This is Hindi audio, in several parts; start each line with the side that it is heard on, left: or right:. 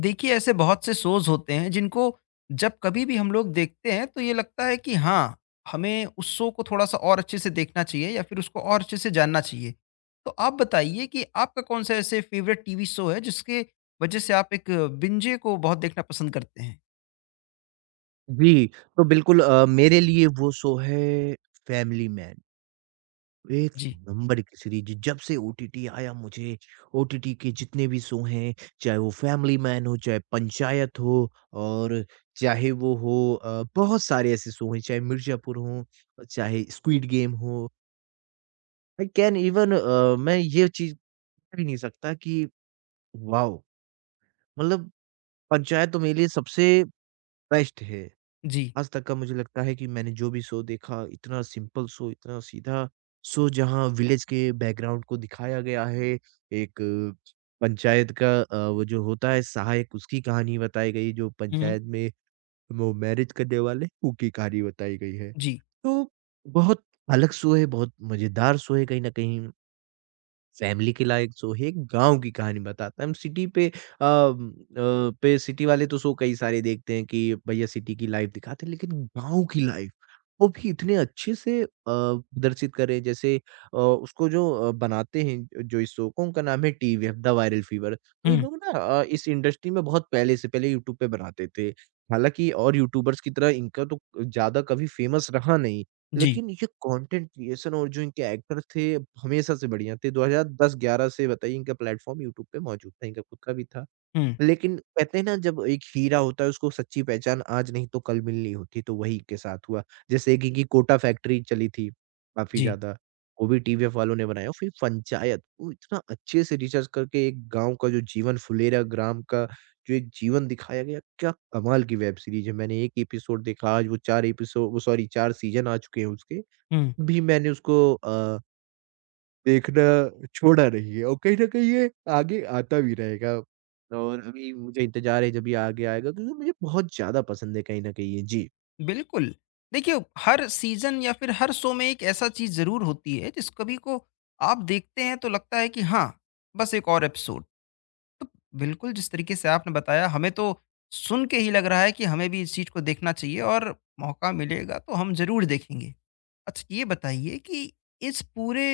left: देखिए, ऐसे बहुत से शोज होते हैं जिनको जब कभी भी हम लोग देखते हैं तो ये लगता है कि हाँ, हमें उस शो को थोड़ा सा और अच्छे से देखना चाहिए या फिर उसको और अच्छे से जानना चाहिए। तो आप बताइए कि आपका कौन सा ऐसे फेवरेट टीवी शो है जिसके वजह से आप एक बिंजे को बहुत देखना पसंद करते हैं।
right: जी, तो बिल्कुल मेरे लिए वो शो है फैमिली मैन, एक
left: जी।
right: नंबर की सीरीज़ जब से ओटीटी आया मुझे ओटीटी के जितने भी शो हैं, चाहे वो फैमिली मैन हो, चाहे पंचायत हो और चाहे वो हो बहुत सारे ऐसे शो हैं, चाहे मिर्ज़ापुर हो, चाहे स्क्विड गेम हो, आई कैन इवन अ, मैं ये चीज़ भी नहीं सकता कि वाओ! मतलब पंचायत तो मेरे लिए सबसे बेस्ट है।
left: जी।
right: आज तक का मुझे लगता है कि मैंने जो भी शो देखा, इतना सिंपल शो, इतना सीधा शो जहाँ विलेज के बैकग्राउंड को दिखाया गया है, एक पंचायत का वो जो होता है सहायक उसकी कहानी बताई गई, जो
left: हम्म।
right: पंचायत में वो मैरेज करने वाले उनकी कहानी बताई गई है।
left: जी।
right: तो बहुत अलग शो है, बहुत मज़ेदार शो है कहीं न कहीं। फैमिली के लायक शो है, एक गाँव की कहानी बताता है। हम सिटी पे अ अ, पे सिटी वाले तो शो कई सारे देखते हैं कि भैया सिटी की लाइफ़ दिखाते हैं, लेकिन गाँव की लाइफ़ वो भी इतने अच्छे से प्रदर्शित करे जैसे उसको जो बनाते हैं जो इस शो को उनका नाम है टीवीएफ द वायरल फीवर। तो ये
left: हम्म।
right: लोग ना इस इंडस्ट्री में बहुत पहले से पहले यूट्यूब पे बनाते थे। हालाँकि और यूट्यूबर्स की तरह इनका तो ज़्यादा कभी फ़ेमस रहा नहीं।
left: जी।
right: लेकिन ये कंटेंट क्रिएशन और जो इनके एक्टर थे हमेशा से बढ़िया थे। 2010-11 से बताइए इनका प्लेटफ़ॉर्म यूट्यूब पे मौजूद था, इनका खुद का भी था।
left: हम्म।
right: लेकिन कहते हैं ना जब एक हीरा होता है उसको सच्ची पहचान आज नहीं तो कल मिलनी होती, तो वही के साथ हुआ। जैसे एक इनकी कोटा फैक्ट्री चली थी, काफ़ी
left: जी।
right: ज़्यादा, वो भी टीवीएफ वालों ने बनाया और फिर पंचायत, वो इतना अच्छे से रिसर्च करके एक गाँव का जो जीवन फुलेरा ग्राम का जो एक जीवन दिखाया गया, क्या कमाल की वेब सीरीज़ है। मैंने 1 एपिसोड देखा, आज वो 4 एपिसोड वो सॉरी 4 सीज़न आ चुके हैं उसके,
left: हम्म।
right: भी मैंने उसको देखना छोड़ा नहीं है और कहीं न कहीं ये आगे आता भी रहेगा। और अभी मुझे इंतज़ार है जब ये आगे आएगा क्योंकि मुझे बहुत ज़्यादा पसंद है कहीं न कहीं ये। जी।
left: बिल्कुल। देखिए, हर सीज़न या फिर हर शो में एक ऐसा चीज़ ज़रूर होती है, जिस कभी को आप देखते हैं तो लगता है कि हाँ, बस एक और एपिसोड। तो बिल्कुल, जिस तरीके से आपने बताया, हमें तो सुन के ही लग रहा है कि हमें भी इस चीज़ को देखना चाहिए और मौका मिलेगा तो हम ज़रूर देखेंगे। अच्छा, ये बताइए कि इस पूरे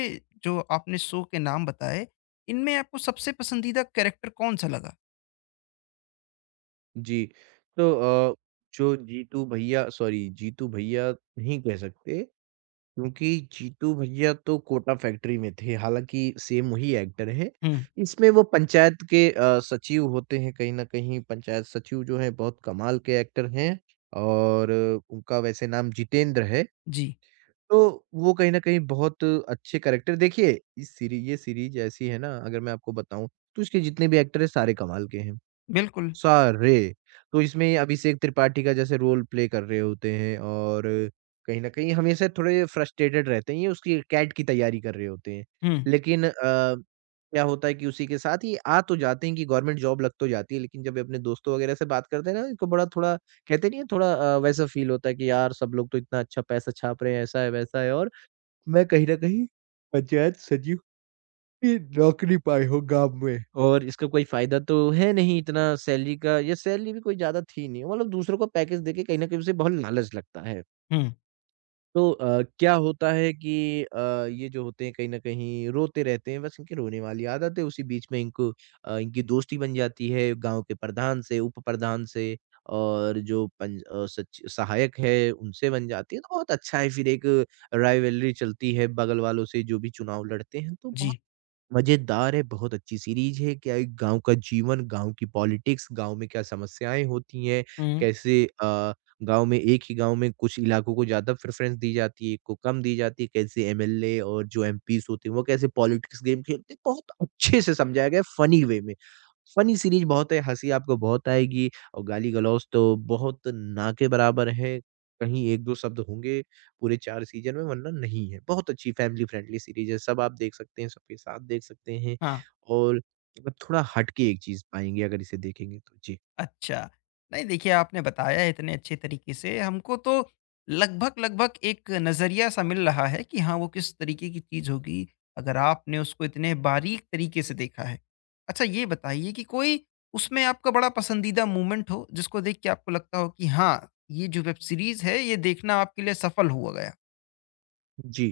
left: जो आपने शो के नाम बताए, इनमें आपको सबसे पसंदीदा कैरेक्टर कौन-सा लगा?
right: जी। तो अ, जो जीतू भैया सॉरी जीतू भैया नहीं कह सकते क्योंकि जीतू भैया तो कोटा फैक्ट्री में थे, हालाँकि सेम वही एक्टर हैं।
left: हुँ।
right: इसमें वो पंचायत के सचिव होते हैं कहीं न कहीं पंचायत सचिव जो हैं बहुत कमाल के एक्टर हैं और उनका वैसे नाम जितेंद्र है।
left: जी।
right: तो वो कहीं न कहीं बहुत अच्छे कैरेक्टर देखिए, इस सीरी ये सीरीज़ ऐसी है ना अगर मैं आपको बताऊँ, तो इसके जितने भी एक्टर हैं सारे कमाल के हैं,
left: बिल्कुल।
right: सारे। तो इसमें अभिषेक त्रिपाठी का जैसे रोल प्ले कर रहे होते हैं और कहीं न कहीं हमेशा थोड़े फ्रस्ट्रेटेड रहते हैं, ये उसकी कैट की तैयारी कर रहे होते हैं।
left: हुँ।
right: लेकिन क्या होता है कि उसी के साथ ये आ तो जाते हैं कि गवर्नमेंट जॉब लग तो जाती है, लेकिन जब ये अपने दोस्तों वगैरह से बात करते हैं ना, इनको बड़ा थोड़ा कहते नहीं है थोड़ा वैसा फ़ील होता है कि यार सब लोग तो इतना अच्छा पैसा छाप रहे हैं, ऐसा है, वैसा है और मैं कहीं न कहीं पंचायत सचिव की नौकरी पाया हूँ गाँव में। और इसका कोई फ़ायदा तो है नहीं इतना सैलरी का या सैलरी भी कोई ज़्यादा थी नहीं। मतलब दूसरों को पैकेज देके कहीं न कहीं उसे बहुत लालच लगता है।
left: हुँ।
right: तो क्या होता है कि ये जो होते हैं कहीं न कहीं रोते रहते हैं, बस इनकी रोने वाली आदत है, उसी बीच में इनको इनकी दोस्ती बन जाती है गाँव के प्रधान से, उप-प्रधान से और जो पंच अ, सच सहायक है, उनसे बन जाती है, तो बहुत अच्छा है फिर एक राइवलरी चलती है बगल वालों से जो भी चुनाव लड़ते हैं, तो बहुत
left: जी।
right: मज़ेदार है, बहुत अच्छी सीरीज़ है। क्या एक गाँव का जीवन, गाँव की पॉलिटिक्स, गाँव में क्या समस्याएँ होती हैं,
left: हुँ।
right: कैसे गाँव में एक ही गाँव में कुछ इलाकों को ज़्यादा प्रेफ़रेंस दी जाती है, एक को कम दी जाती है, कैसे एमएलए और जो एमपीज़ होते हैं, वो कैसे पॉलिटिक्स गेम खेलते हैं। बहुत अच्छे से समझाया गया है, फ़नी वे में। फनी सीरीज़ बहुत है, हँसी आपको बहुत आएगी और गाली-गलौज तो बहुत ना के बराबर है। कहीं 1-2 शब्द होंगे पूरे 4 सीज़न में वरना नहीं है। बहुत अच्छी फैमिली फ्रेंडली सीरीज़ है, सब आप देख सकते हैं, सबके साथ देख सकते हैं
left: हाँ।
right: और मतलब थोड़ा हट के एक चीज़ पाएँगे अगर इसे देखेंगे तो। जी।
left: अच्छा। नहीं, देखिए, आपने बताया इतने अच्छे तरीके से हमको तो लगभग-लगभग एक नज़रिया सा मिल रहा है कि हाँ, वो किस तरीके की चीज़ होगी, अगर आपने उसको इतने बारीक तरीके से देखा है। अच्छा, ये बताइए कि कोई उसमें आपका बड़ा पसंदीदा मोमेंट हो, जिसको देख के आपको लगता हो कि हाँ, ये जो वेब सीरीज़ है, ये देखना आपके लिए सफल हुआ गया?
right: जी।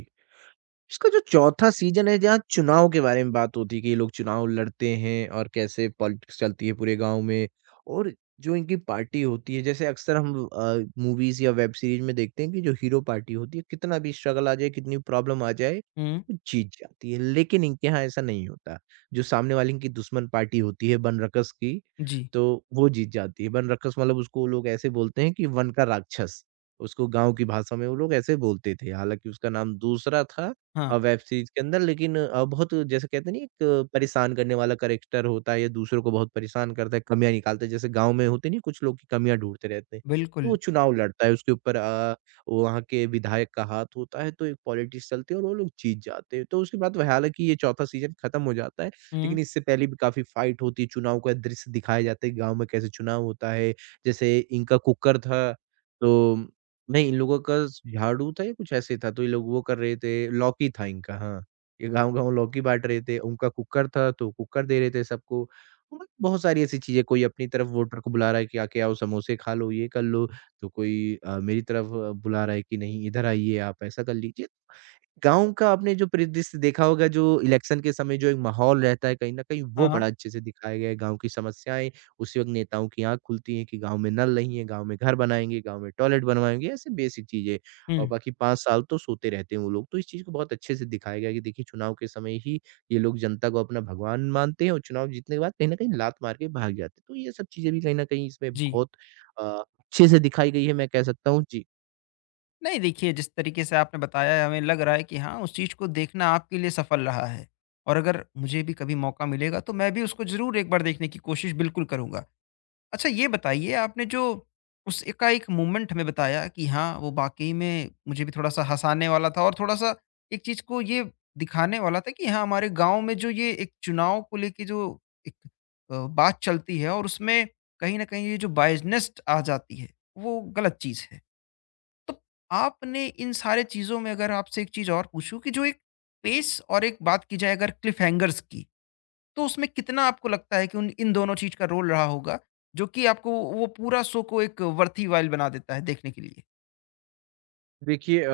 right: इसका जो चौथा सीज़न है जहाँ चुनाव के बारे में बात होती है कि ये लोग चुनाव लड़ते हैं और कैसे पॉलिटिक्स चलती है पूरे गाँव में। और जो इनकी पार्टी होती है जैसे अक्सर हम मूवीज़ या वेब सीरीज़ में देखते हैं कि जो हीरो पार्टी होती है कितना भी स्ट्रगल आ जाए, कितनी प्रॉब्लम आ जाए,
left: हुँ।
right: वो जीत जाती है। लेकिन इनके यहाँ ऐसा नहीं होता। जो सामने वाले इनकी दुश्मन पार्टी होती है बनरक्षस की,
left: जी।
right: तो वो जीत जाती है। बनरक्षस मतलब उसको लोग ऐसे बोलते हैं कि वन का राक्षस, उसको गाँव की भाषा में वो लोग ऐसे बोलते थे। हालाँकि उसका नाम दूसरा था
left: हाँ,
right: वेब सीरीज़ के अंदर लेकिन बहुत जैसे कहते हैं ना एक परेशान करने वाला करैक्टर होता है या दूसरों को बहुत परेशान करता है, कमियाँ निकालता है। जैसे गाँव में होते नहीं कुछ लोग की कमियाँ ढूँढते रहते हैं, तो वो
left: बिल्कुल।
right: चुनाव लड़ता है उसके ऊपर वहाँ के विधायक का हाथ होता है, तो एक पॉलिटिक्स चलती है और वो लोग जीत जाते हैं। तो उसके बाद वह हालाँकि ये चौथा सीज़न खत्म हो जाता है,
left: हुँ।
right: लेकिन इससे पहले भी काफ़ी फाइट होती है, चुनाव का दृश्य दिखाया जाता है, गाँव में कैसे चुनाव होता है। जैसे इनका कुकर था, तो नहीं, इन लोगों का झाड़ू था या कुछ ऐसे ही था, तो ये लोग वो कर रहे थे लौकी था इनका हाँ, ये गाँव-गाँव लौकी बाँट रहे थे, उनका कुकर था तो कुकर दे रहे थे सबको। मतलब बहुत सारी ऐसी चीज़ें, कोई अपनी तरफ वोटर को बुला रहा है कि आके आओ समोसे खा लो, ये कर लो, तो कोई मेरी तरफ बुला रहा है कि नहीं इधर आइए आप ऐसा कर लीजिए। गाँव का आपने जो परिदृश्य देखा होगा, जो इलेक्शन के समय जो एक माहौल रहता है कहीं न कहीं, वो
left: हाँ, हाँ।
right: बड़ा अच्छे से दिखाया गया है। गाँव की समस्याएँ, उसी वक़्त नेताओं की आँख खुलती है कि गाँव में नल नहीं है, गाँव में घर बनाएँगे, गाँव में टॉयलेट बनवाएँगे, ऐसी बेसिक चीज़ें। और
left: हुँ।
right: बाकी 5 साल तो सोते रहते हैं वो लोग। तो इस चीज़ को बहुत अच्छे से दिखाया गया है कि देखिए, चुनाव के समय ही ये लोग जनता को अपना भगवान मानते हैं और चुनाव जीतने के बाद कहीं न कहीं लात मार के भाग जाते हैं। तो ये सब चीज़ें भी कहीं न कहीं इसमें
left: जी।
right: बहुत अच्छे से दिखाई गई है, मैं कह सकता हूँ। जी।
left: नहीं, देखिए, जिस तरीके से आपने बताया है हमें लग रहा है कि हाँ, उस चीज़ को देखना आपके लिए सफल रहा है। और अगर मुझे भी कभी मौका मिलेगा तो मैं भी उसको ज़रूर एक बार देखने की कोशिश बिल्कुल करूँगा। अच्छा, ये बताइए आपने जो उस एकाएक मूवमेंट हमें बताया कि हाँ, वो वाक़ई में मुझे भी थोड़ा-सा हँसाने वाला था और थोड़ा-सा एक चीज़ को ये दिखाने वाला था कि हाँ, हमारे गाँव में जो ये एक चुनाव को लेके जो एक बात चलती है और उसमें कहीं न कहीं ये जो बायज़नेस आ जाती है, वो गलत चीज़ है। तो आपने इन सारे चीज़ों में अगर आपसे एक चीज़ और पूछूँ कि जो एक पेस और एक बात की जाए अगर क्लिफ़हैंगर्स की, तो उसमें कितना आपको लगता है कि उन इन दोनों चीज़ का रोल रहा होगा, जो कि आपको वो पूरा शो को एक वर्थीवाइल बना देता है देखने के लिए?
right: देखिए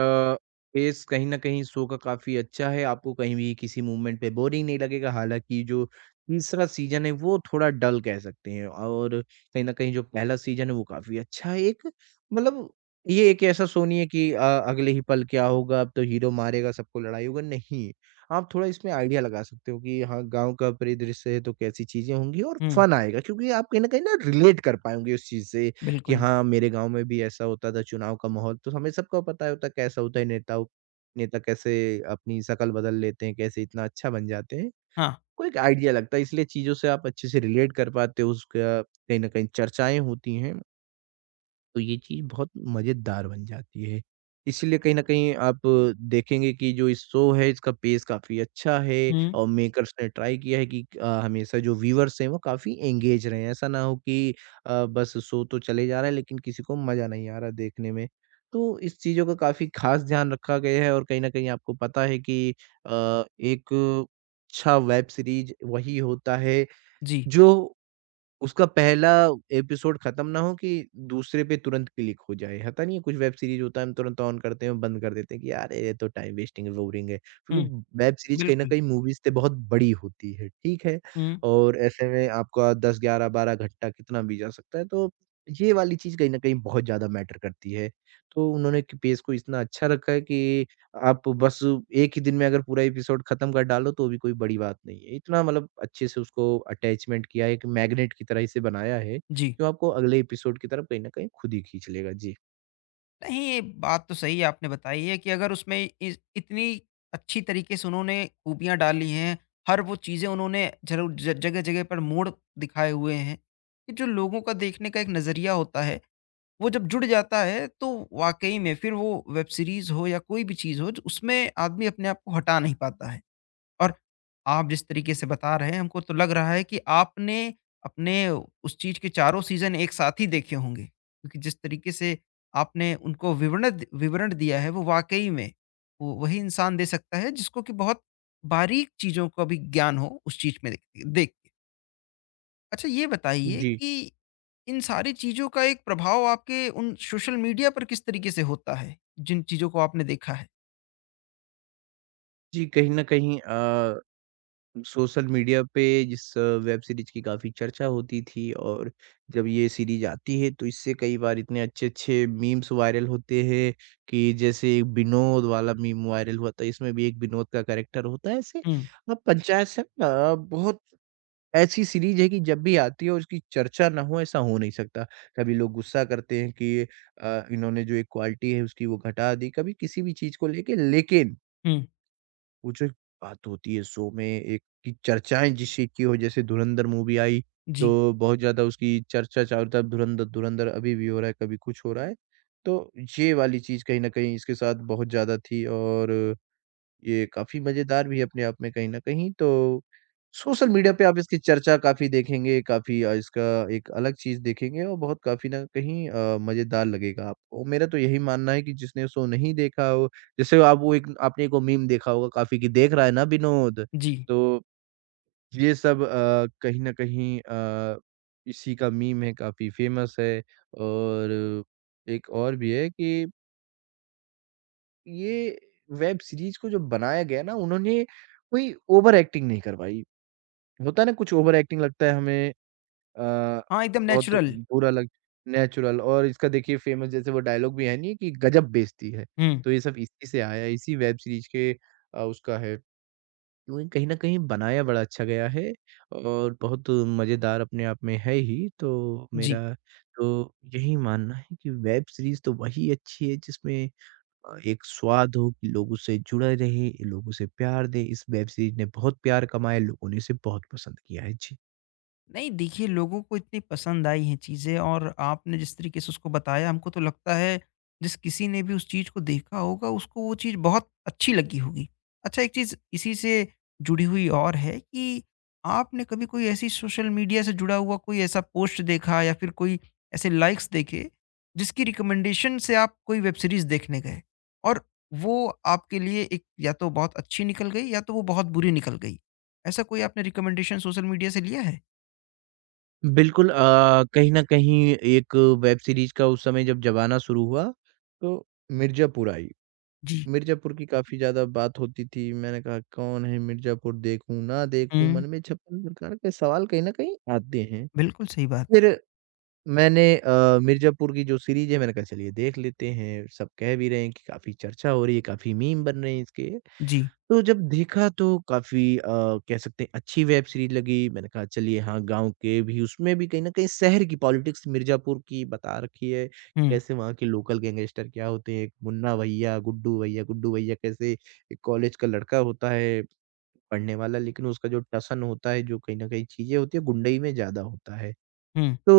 right: बेस कहीं न कहीं शो का काफ़ी अच्छा है, आपको कहीं भी किसी मूवमेंट पे बोरिंग नहीं लगेगा, हालाँकि जो तीसरा सीज़न है वो थोड़ा डल कह सकते हैं और कहीं न कहीं जो पहला सीज़न है वो काफ़ी अच्छा है। एक मतलब ये एक ऐसा शो नहीं है कि अगले ही पल क्या होगा, अब तो हीरो मारेगा, सबको लड़ाई होगा, नहीं। आप थोड़ा इसमें आइडिया लगा सकते हो कि हाँ, गाँव का परिदृश्य है तो कैसी चीज़ें होंगी और
left: हुँ,
right: फन आएगा क्योंकि आप कहीं न कहीं ना रिलेट कर पाएँगे उस चीज़ से। कि
left: बिल्कुल।
right: हाँ, मेरे गाँव में भी ऐसा होता था चुनाव का माहौल, तो हमें सबको पता होता है कैसा होता है नेता कैसे अपनी शक्ल बदल लेते हैं, कैसे इतना अच्छा बन जाते हैं।
left: हाँ।
right: कोई एक आइडिया लगता है इसलिए चीज़ों से आप अच्छे से रिलेट कर पाते हो उसका कहीं न कहीं चर्चाएँ होती हैं। तो ये चीज़ बहुत मज़ेदार बन जाती है। इसीलिए कहीं न कहीं आप देखेंगे कि जो ये शो है इसका पेस काफ़ी अच्छा है
left: हुँ।
right: और मेकर्स ने ट्राई किया है कि हमेशा जो व्यूअर्स हैं वो काफ़ी एंगेज रहें। ऐसा ना हो कि बस शो तो चले जा रहा है लेकिन किसी को मज़ा नहीं आ रहा देखने में। तो इस चीज़ों का काफ़ी ख़ास ध्यान रखा गया है और कहीं न कहीं आपको पता है कि एक अच्छा वेब सीरीज़ वही होता है
left: जी।
right: जो उसका पहला एपिसोड खत्म ना हो कि दूसरे पे तुरंत क्लिक हो जाए। होता नहीं है कुछ वेब सीरीज़ होता है हम तुरंत ऑन करते हैं और बंद कर देते हैं कि यार ये तो टाइम वेस्टिंग है, बोरिंग है।
left: हुँ।
right: क्योंकि वेब सीरीज़ कहीं न
left: बिल्कुल।
right: कहीं मूवीज़ से बहुत बड़ी होती है, ठीक है?
left: हुँ।
right: और ऐसे में आपका 10, 11, 12 घंटा कितना भी जा सकता है, तो ये वाली चीज़ कहीं न कहीं बहुत ज़्यादा मैटर करती है। तो उन्होंने कि पेस को इतना अच्छा रखा है कि आप बस एक ही दिन में अगर पूरा एपिसोड खत्म कर डालो, तो भी कोई बड़ी बात नहीं है। इतना मतलब अच्छे से उसको अटैचमेंट किया है, एक मैग्नेट की तरह इसे बनाया है,
left: जी।
right: जो आपको अगले एपिसोड की तरफ कहीं न कहीं खुद ही खींच लेगा। जी।
left: नहीं, ये बात तो सही आपने बताई है कि अगर उसमें इस इतनी अच्छी तरीके से उन्होंने खूबियाँ डाली हैं, हर वो चीज़ें उन्होंने ज़रूर ज जगह-जगह पर मोड़ दिखाए हुए हैं, कि जो लोगों का देखने का एक नज़रिया होता है, वो जब जुड़ जाता है तो वाक़ई में फिर वो वेब सीरीज़ हो या कोई भी चीज़ हो ज उसमें आदमी अपने आप को हटा नहीं पाता है। और आप जिस तरीके से बता रहे हैं, हमको तो लग रहा है कि आपने अपने उस चीज़ के चारों सीज़न एक साथ ही देखे होंगे। क्योंकि जिस तरीके से आपने उनको विवरण विवरण दिया है, वो वाक़ई में वो वही इंसान दे सकता है जिसको कि बहुत बारीक चीज़ों का भी ज्ञान हो उस चीज़ में देख देख के। अच्छा, ये बताइए
right: जी।
left: कि इन सारी चीज़ों का एक प्रभाव आपके उन सोशल मीडिया पर किस तरीके से होता है, जिन चीज़ों को आपने देखा है?
right: जी, कहीं न कहीं सोशल मीडिया पे जिस वेब सीरीज की काफ़ी चर्चा होती थी, और जब ये सीरीज आती है तो इससे कई बार इतने अच्छे-अच्छे मीम्स वायरल होते हैं कि जैसे एक विनोद वाला मीम वायरल हुआ था, इसमें भी एक विनोद का कैरेक्टर होता है। ऐसे,
left: हुँ।
right: अब पंचायत से ना बहुत ऐसी सीरीज है कि जब भी आती है और उसकी चर्चा ना हो, ऐसा हो नहीं सकता। कभी लोग गुस्सा करते हैं कि इन्होंने जो एक क्वालिटी है उसकी वो घटा दी, कभी किसी भी चीज़ को लेके, लेकिन
left: हुँ।
right: वो जो एक बात होती है शो में एक कि चर्चाएँ जिससे की हो, जैसे धुरंधर मूवी आई,
left: जी।
right: तो बहुत ज़्यादा उसकी चर्चा चारों तरफ धुरंधर धुरंधर अभी भी हो रहा है, कभी कुछ हो रहा है। तो ये वाली चीज़ कहीं न कहीं इसके साथ बहुत ज़्यादा थी, और ये काफ़ी मज़ेदार भी है अपने आप में कहीं न कहीं। तो सोशल मीडिया पे आप इसकी चर्चा काफ़ी देखेंगे, काफ़ी इसका एक अलग चीज़ देखेंगे, और बहुत काफ़ी न कहीं मज़ेदार लगेगा आपको। मेरा तो यही मानना है कि जिसने शो नहीं देखा हो, जैसे आप वो एक आपने एक वो मीम देखा होगा काफ़ी कि देख रहा है ना विनोद?
left: जी।
right: तो ये सब कहीं न कहीं इसी का मीम है, काफ़ी फ़ेमस है। और एक और भी है कि ये वेब सीरीज़ को जो बनाया गया ना, उन्होंने कोई ओवर एक्टिंग नहीं करवाई। होता है ना कुछ ओवर एक्टिंग लगता है हमें, अ,
left: हाँ, एकदम
right: बहुत
left: नेचुरल।
right: बुरा लग नेचुरल, और इसका देखिए फ़ेमस जैसे वो डायलॉग भी है नहीं कि गज़ब बेइज्जती है।
left: हुँ।
right: तो ये सब इसी से आया है, इसी वेब सीरीज़ के उसका है। क्योंकि कहीं न कहीं बनाया बड़ा अच्छा गया है, और बहुत मज़ेदार अपने आप में है ही। तो मेरा
left: G.
right: तो यही मानना है कि वेब सीरीज़ तो वही अच्छी है जिसमें एक स्वाद हो कि लोग उससे जुड़े रहे, लोग उसे प्यार दें। इस वेब सीरीज़ ने बहुत प्यार कमाया, लोगों ने इसे बहुत पसंद किया है। जी।
left: नहीं, देखिए, लोगों को इतनी पसंद आई हैं चीज़ें और आपने जिस तरीके से उसको बताया हमको तो लगता है जिस किसी ने भी उस चीज़ को देखा होगा उसको वो चीज़ बहुत अच्छी लगी होगी। अच्छा, एक चीज़ इसी से जुड़ी हुई और है कि आपने कभी कोई ऐसी सोशल मीडिया से जुड़ा हुआ कोई ऐसा पोस्ट देखा या फिर कोई ऐसे लाइक्स देखे जिसकी रिकमेंडेशन से आप कोई वेब सीरीज़ देखने गए और वो आपके लिए एक या तो बहुत अच्छी निकल गई या तो वो बहुत बुरी निकल गई। ऐसा कोई आपने रिकमेंडेशन सोशल मीडिया से लिया है?
right: बिल्कुल कहीं न कहीं एक वेब सीरीज़ का उस समय जब ज़माना शुरू हुआ, तो मिर्ज़ापुर आई।
left: जी।
right: मिर्ज़ापुर की काफ़ी ज़्यादा बात होती थी। मैंने कहा कौन है मिर्ज़ापुर, देखूँ, ना देखूँ?
left: हुँ,
right: मन में 56 प्रकार के सवाल कहीं न कहीं आते हैं।
left: बिल्कुल सही बात।
right: फिर मैंने मिर्ज़ापुर की जो सीरीज़ है, मैंने कहा चलिए देख लेते हैं। सब कह भी रहे हैं कि काफ़ी चर्चा हो रही है, काफ़ी मीम बन रहे हैं इसके।
left: जी।
right: तो जब देखा तो काफ़ी कह सकते हैं अच्छी वेब सीरीज़ लगी। मैंने कहा चलिए हाँ, गाँव के भी उसमें भी कहीं न कहीं शहर की पॉलिटिक्स मिर्ज़ापुर की बता रखी है।
left: हुँ।
right: कैसे वहाँ के लोकल गैंगस्टर क्या होते हैं, एक मुन्ना भैया, गुड्डू भैया, गुड्डू भैया कैसे एक कॉलेज का लड़का होता है पढ़ने वाला, लेकिन उसका जो टसन होता है, जो कहीं न कहीं चीज़ें होती है, गुंडई में ज़्यादा होता है।
left: हुँ।
right: तो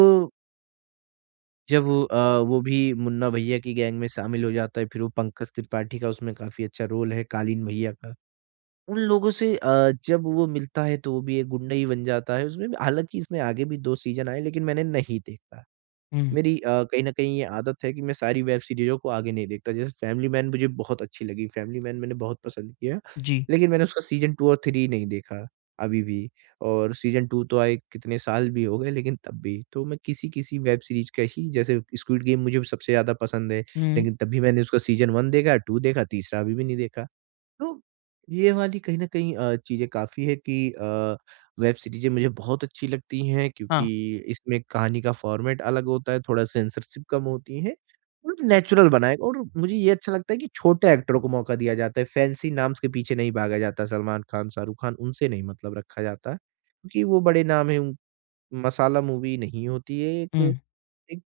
right: जब वो भी मुन्ना भैया की गैंग में शामिल हो जाता है, फिर वो पंकज त्रिपाठी का उसमें काफ़ी अच्छा रोल है, कालीन भैया का। उन लोगों से जब वो मिलता है तो वो भी एक गुंडा ही बन जाता है उसमें भी, हालाँकि इसमें आगे भी 2 सीज़न आए लेकिन मैंने नहीं देखा।
left: हुँ।
right: मेरी कहीं न कहीं ये आदत है कि मैं सारी वेब सीरीज़ों को आगे नहीं देखता। जैसे फैमिली मैन मुझे बहुत अच्छी लगी, फैमिली मैन मैंने बहुत पसंद किया,
left: जी।
right: लेकिन मैंने उसका सीज़न 2 और 3 नहीं देखा अभी भी, और सीज़न 2 तो आए कितने साल भी हो गए लेकिन तब भी। तो मैं किसी-किसी वेब सीरीज़ का ही, जैसे स्क्विड गेम मुझे सबसे ज़्यादा पसंद है,
left: हुँ,
right: लेकिन तब भी मैंने उसका सीज़न 1 देखा, 2 देखा, तीसरा अभी भी नहीं देखा। तो ये वाली कहीं न कहीं चीज़ें काफ़ी है कि वेब सीरीज़ें मुझे बहुत अच्छी लगती हैं, क्योंकि
left: हाँ।
right: इसमें कहानी का फ़ॉर्मेट अलग होता है, थोड़ा सेंसरशिप कम होती है और नेचुरल बनाए, और मुझे ये अच्छा लगता है कि छोटे एक्टरों को मौका दिया जाता है, फैंसी नाम्स के पीछे नहीं भागा जाता, सलमान खान, शाहरुख खान उनसे नहीं मतलब रखा जाता है, क्योंकि वो बड़े नाम हैं, उन मसाला मूवी नहीं होती है,
left: हुँ,
right: एक एक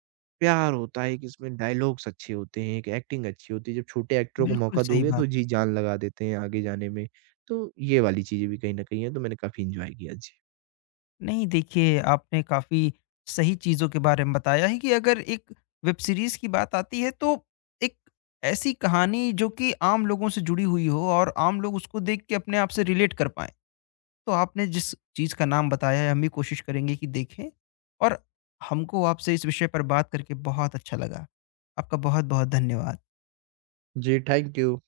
right: प्यार होता है, एक इसमें डायलॉग्स अच्छे होते हैं, एक एक्टिंग अच्छी होती है। जब छोटे एक्टरों को
left: बिल्कुल
right: मौका
left: सही
right: दोगे तो
left: बात।
right: जी जान लगा देते हैं आगे जाने में। तो ये वाली चीज़ें भी कहीं न कहीं हैं, तो मैंने काफ़ी एन्जॉय किया। जी।
left: नहीं, देखिए, आपने काफ़ी सही चीज़ों के बारे में बताया है कि अगर एक वेब सीरीज़ की बात आती है तो एक ऐसी कहानी जो कि आम लोगों से जुड़ी हुई हो और आम लोग उसको देख के अपने आप से रिलेट कर पाएँ। तो आपने जिस चीज़ का नाम बताया है हम भी कोशिश करेंगे कि देखें और हमको आपसे इस विषय पर बात करके बहुत अच्छा लगा। आपका बहुत-बहुत धन्यवाद।
right: जी, थैंक यू।